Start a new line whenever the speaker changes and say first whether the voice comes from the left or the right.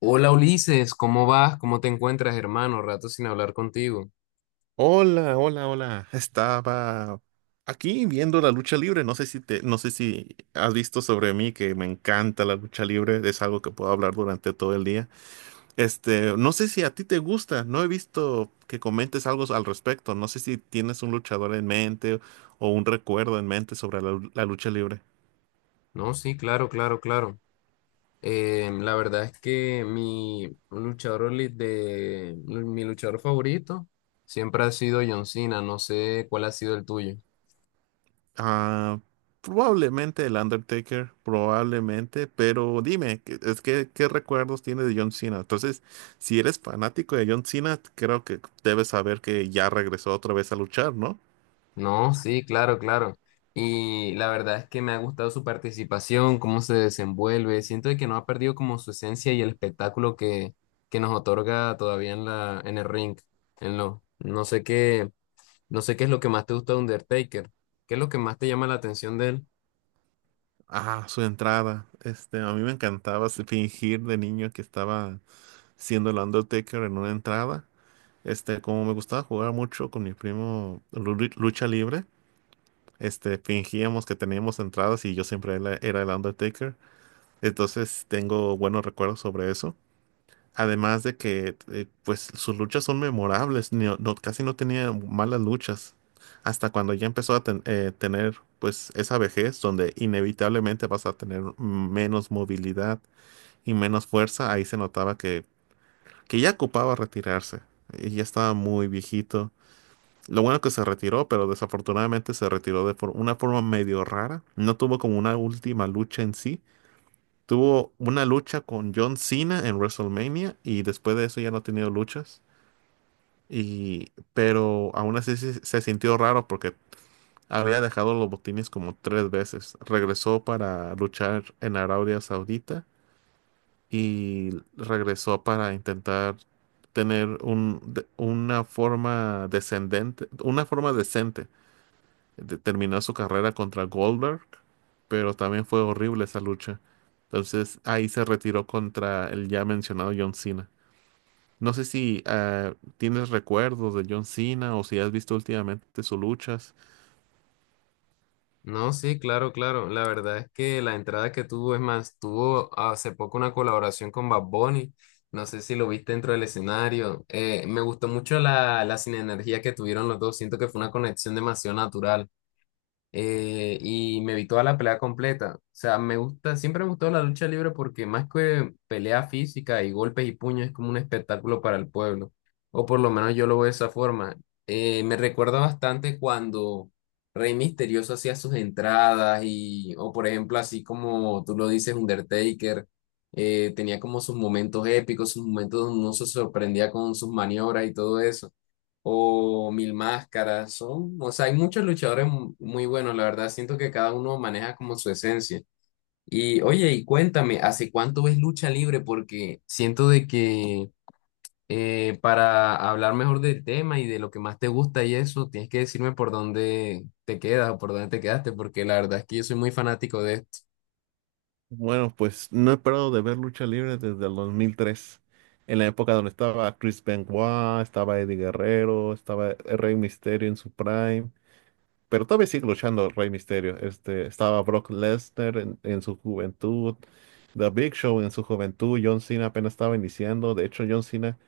left: Hola Ulises, ¿cómo vas? ¿Cómo te encuentras, hermano? Rato sin hablar contigo.
right: Hola, hola, hola. Estaba aquí viendo la lucha libre. No sé si has visto sobre mí que me encanta la lucha libre. Es algo que puedo hablar durante todo el día. No sé si a ti te gusta. No he visto que comentes algo al respecto. No sé si tienes un luchador en mente o un recuerdo en mente sobre la lucha libre.
left: No, sí, claro, claro, claro. La verdad es que mi de mi luchador favorito siempre ha sido John Cena. No sé cuál ha sido el tuyo.
right: Ah, probablemente el Undertaker, probablemente, pero dime, ¿qué recuerdos tienes de John Cena? Entonces, si eres fanático de John Cena, creo que debes saber que ya regresó otra vez a luchar, ¿no?
left: No, sí, claro, claro. Y la verdad es que me ha gustado su participación, cómo se desenvuelve. Siento de que no ha perdido como su esencia y el espectáculo que nos otorga todavía en en el ring. En lo, no sé qué. No sé qué es lo que más te gusta de Undertaker. ¿Qué es lo que más te llama la atención de él?
right: Ah, su entrada. A mí me encantaba fingir de niño que estaba siendo el Undertaker en una entrada. Como me gustaba jugar mucho con mi primo lucha libre, fingíamos que teníamos entradas y yo siempre era el Undertaker. Entonces tengo buenos recuerdos sobre eso. Además de que pues sus luchas son memorables, casi no tenía malas luchas. Hasta cuando ya empezó a tener pues esa vejez donde inevitablemente vas a tener menos movilidad y menos fuerza, ahí se notaba que ya ocupaba retirarse y ya estaba muy viejito. Lo bueno que se retiró, pero desafortunadamente se retiró de una forma medio rara. No tuvo como una última lucha en sí. Tuvo una lucha con John Cena en WrestleMania y después de eso ya no ha tenido luchas. Y, pero aún así se sintió raro porque había dejado los botines como tres veces. Regresó para luchar en Arabia Saudita y regresó para intentar tener una forma descendente, una forma decente. Terminó su carrera contra Goldberg, pero también fue horrible esa lucha. Entonces ahí se retiró contra el ya mencionado John Cena. No sé si tienes recuerdos de John Cena o si has visto últimamente sus luchas.
left: No, sí, claro, claro. La verdad es que la entrada que tuvo, es más, tuvo hace poco una colaboración con Bad Bunny. No sé si lo viste dentro del escenario. Me gustó mucho la sinergia que tuvieron los dos. Siento que fue una conexión demasiado natural. Y me vi toda la pelea completa. O sea, me gusta, siempre me gustó la lucha libre porque más que pelea física y golpes y puños es como un espectáculo para el pueblo, o por lo menos yo lo veo de esa forma. Me recuerda bastante cuando Rey Misterioso hacía sus entradas y, o por ejemplo, así como tú lo dices, Undertaker. Tenía como sus momentos épicos, sus momentos donde uno se sorprendía con sus maniobras y todo eso o Mil Máscaras, son, o sea, hay muchos luchadores muy buenos, la verdad, siento que cada uno maneja como su esencia. Y oye, y cuéntame, ¿hace cuánto ves lucha libre? Porque siento de que para hablar mejor del tema y de lo que más te gusta y eso, tienes que decirme por dónde te quedas o por dónde te quedaste, porque la verdad es que yo soy muy fanático de esto.
right: Bueno, pues no he parado de ver lucha libre desde el 2003, en la época donde estaba Chris Benoit, estaba Eddie Guerrero, estaba el Rey Mysterio en su prime, pero todavía sigue luchando el Rey Mysterio. Estaba Brock Lesnar en su juventud, The Big Show en su juventud, John Cena apenas estaba iniciando. De hecho, John Cena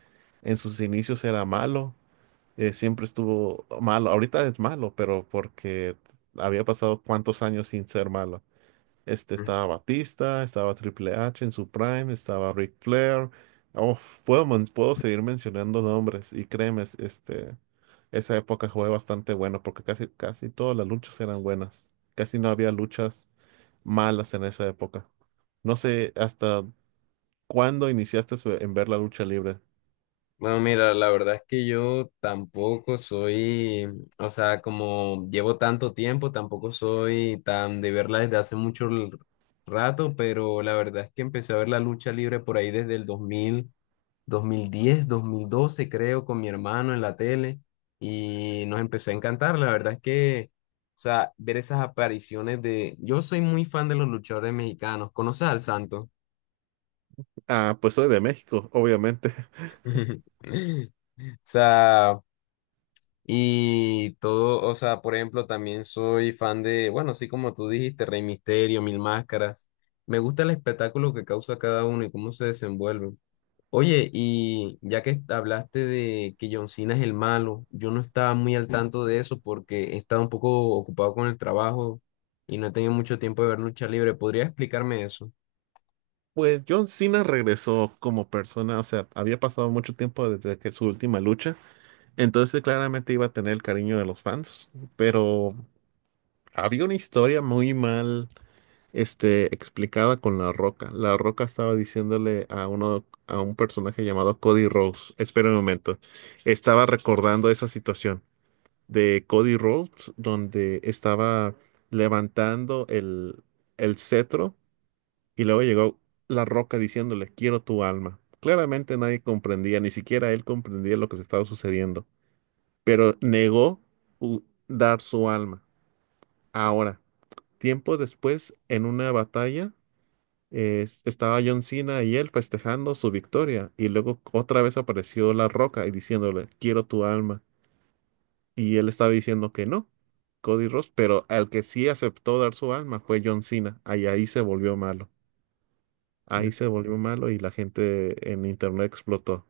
right: en sus inicios era malo, siempre estuvo malo. Ahorita es malo, pero porque había pasado cuántos años sin ser malo. Este estaba Batista, estaba Triple H en su prime, estaba Ric Flair. Oh, puedo seguir mencionando nombres y créeme, esa época fue bastante buena porque casi todas las luchas eran buenas. Casi no había luchas malas en esa época. No sé, hasta ¿cuándo iniciaste en ver la lucha libre?
left: Bueno, mira, la verdad es que yo tampoco soy, o sea, como llevo tanto tiempo, tampoco soy tan de verla desde hace mucho rato, pero la verdad es que empecé a ver la lucha libre por ahí desde el dos mil 2010 2012 creo, con mi hermano en la tele y nos empezó a encantar. La verdad es que, o sea, ver esas apariciones de... Yo soy muy fan de los luchadores mexicanos. ¿Conoces al Santo?
right: Ah, pues soy de México, obviamente.
left: O sea... Y todo, o sea, por ejemplo, también soy fan de, bueno, así como tú dijiste, Rey Misterio, Mil Máscaras. Me gusta el espectáculo que causa cada uno y cómo se desenvuelven. Oye, y ya que hablaste de que John Cena es el malo, yo no estaba muy al tanto de eso porque he estado un poco ocupado con el trabajo y no he tenido mucho tiempo de ver lucha libre. ¿Podría explicarme eso?
right: Pues John Cena regresó como persona, o sea, había pasado mucho tiempo desde que su última lucha, entonces claramente iba a tener el cariño de los fans, pero había una historia muy mal, explicada con La Roca. La Roca estaba diciéndole a uno, a un personaje llamado Cody Rhodes, espera un momento, estaba recordando esa situación de Cody Rhodes, donde estaba levantando el cetro y luego llegó La Roca diciéndole, quiero tu alma. Claramente nadie comprendía, ni siquiera él comprendía lo que se estaba sucediendo, pero negó u- dar su alma. Ahora, tiempo después, en una batalla, estaba John Cena y él festejando su victoria y luego otra vez apareció La Roca y diciéndole, quiero tu alma. Y él estaba diciendo que no, Cody Ross, pero al que sí aceptó dar su alma fue John Cena. Ahí se volvió malo. Ahí se volvió malo y la gente en internet explotó.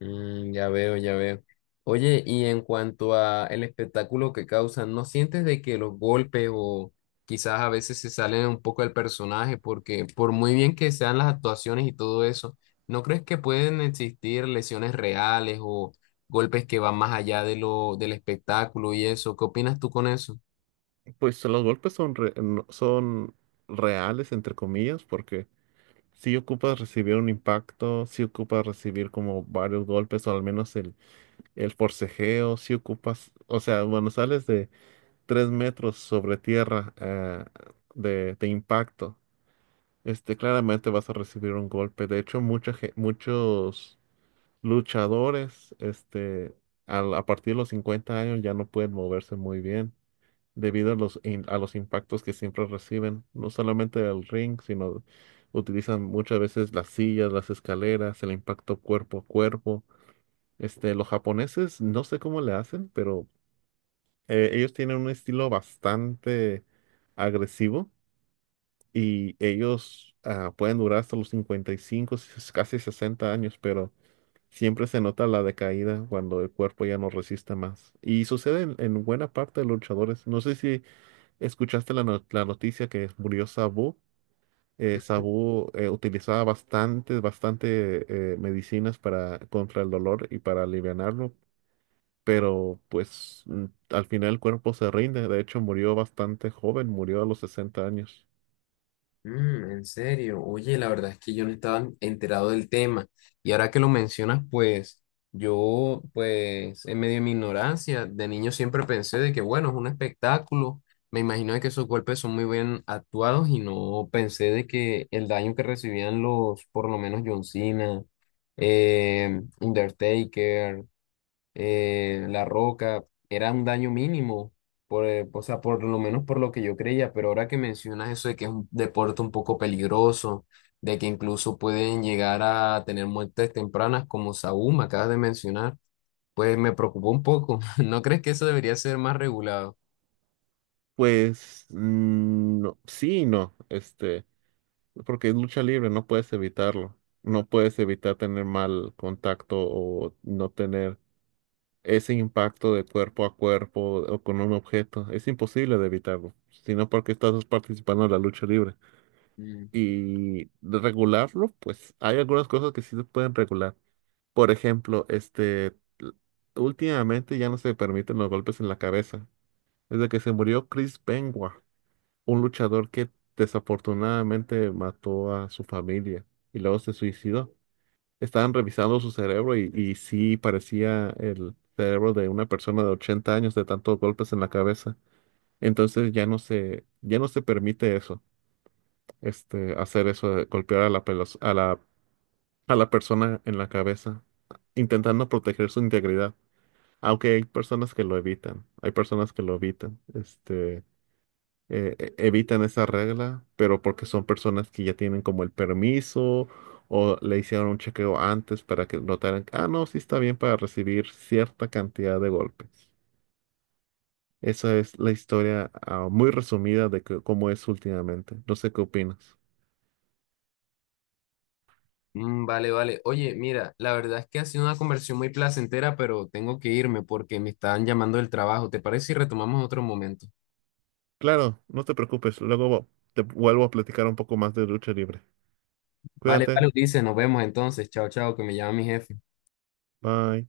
left: Mm, ya veo, ya veo. Oye, y en cuanto a el espectáculo que causan, ¿no sientes de que los golpes o quizás a veces se salen un poco del personaje? Porque por muy bien que sean las actuaciones y todo eso, ¿no crees que pueden existir lesiones reales o golpes que van más allá de lo del espectáculo y eso? ¿Qué opinas tú con eso?
right: Pues los golpes son, son reales, entre comillas, porque si ocupas recibir un impacto, si ocupas recibir como varios golpes o al menos el forcejeo, si ocupas, o sea, bueno sales de 3 metros sobre tierra de impacto, claramente vas a recibir un golpe. De hecho, muchos luchadores, a partir de los 50 años ya no pueden moverse muy bien debido a a los impactos que siempre reciben, no solamente del ring, sino utilizan muchas veces las sillas, las escaleras, el impacto cuerpo a cuerpo. Los japoneses, no sé cómo le hacen, pero ellos tienen un estilo bastante agresivo y ellos pueden durar hasta los 55, casi 60 años, pero siempre se nota la decaída cuando el cuerpo ya no resiste más. Y sucede en buena parte de los luchadores. No sé si escuchaste la, no- la noticia que murió Sabu. Sabu utilizaba bastante medicinas para, contra el dolor y para alivianarlo, pero pues al final el cuerpo se rinde. De hecho, murió bastante joven, murió a los 60 años.
left: Mm, en serio, oye, la verdad es que yo no estaba enterado del tema y ahora que lo mencionas, pues yo, pues en medio de mi ignorancia, de niño siempre pensé de que bueno, es un espectáculo, me imagino de que esos golpes son muy bien actuados y no pensé de que el daño que recibían los, por lo menos John Cena, Undertaker, la Roca, era un daño mínimo, o sea, por lo menos por lo que yo creía, pero ahora que mencionas eso de que es un deporte un poco peligroso, de que incluso pueden llegar a tener muertes tempranas como Saúl me acabas de mencionar, pues me preocupó un poco. ¿No crees que eso debería ser más regulado?
right: Pues no, sí y no, porque es lucha libre, no puedes evitarlo, no puedes evitar tener mal contacto o no tener ese impacto de cuerpo a cuerpo o con un objeto, es imposible de evitarlo, sino porque estás participando en la lucha libre.
left: Mm.
right: Y de regularlo, pues hay algunas cosas que sí se pueden regular. Por ejemplo, l- últimamente ya no se permiten los golpes en la cabeza. Desde que se murió Chris Benoit, un luchador que desafortunadamente mató a su familia y luego se suicidó. Estaban revisando su cerebro y sí parecía el cerebro de una persona de 80 años de tantos golpes en la cabeza. Entonces ya no se permite eso, hacer eso de golpear a la, pelos- a la persona en la cabeza, intentando proteger su integridad. Aunque hay personas que lo evitan, hay personas que lo evitan, evitan esa regla, pero porque son personas que ya tienen como el permiso o le hicieron un chequeo antes para que notaran, ah, no, sí está bien para recibir cierta cantidad de golpes. Esa es la historia, muy resumida de cómo es últimamente. No sé qué opinas.
left: Mm, vale, vale. Oye, mira, la verdad es que ha sido una conversión muy placentera, pero tengo que irme porque me están llamando del trabajo. ¿Te parece si retomamos en otro momento?
right: Claro, no te preocupes, luego te vuelvo a platicar un poco más de lucha libre.
left: Vale,
right: Cuídate,
left: vale, Ulises, nos vemos entonces. Chao, chao, que me llama mi jefe.
right: bye.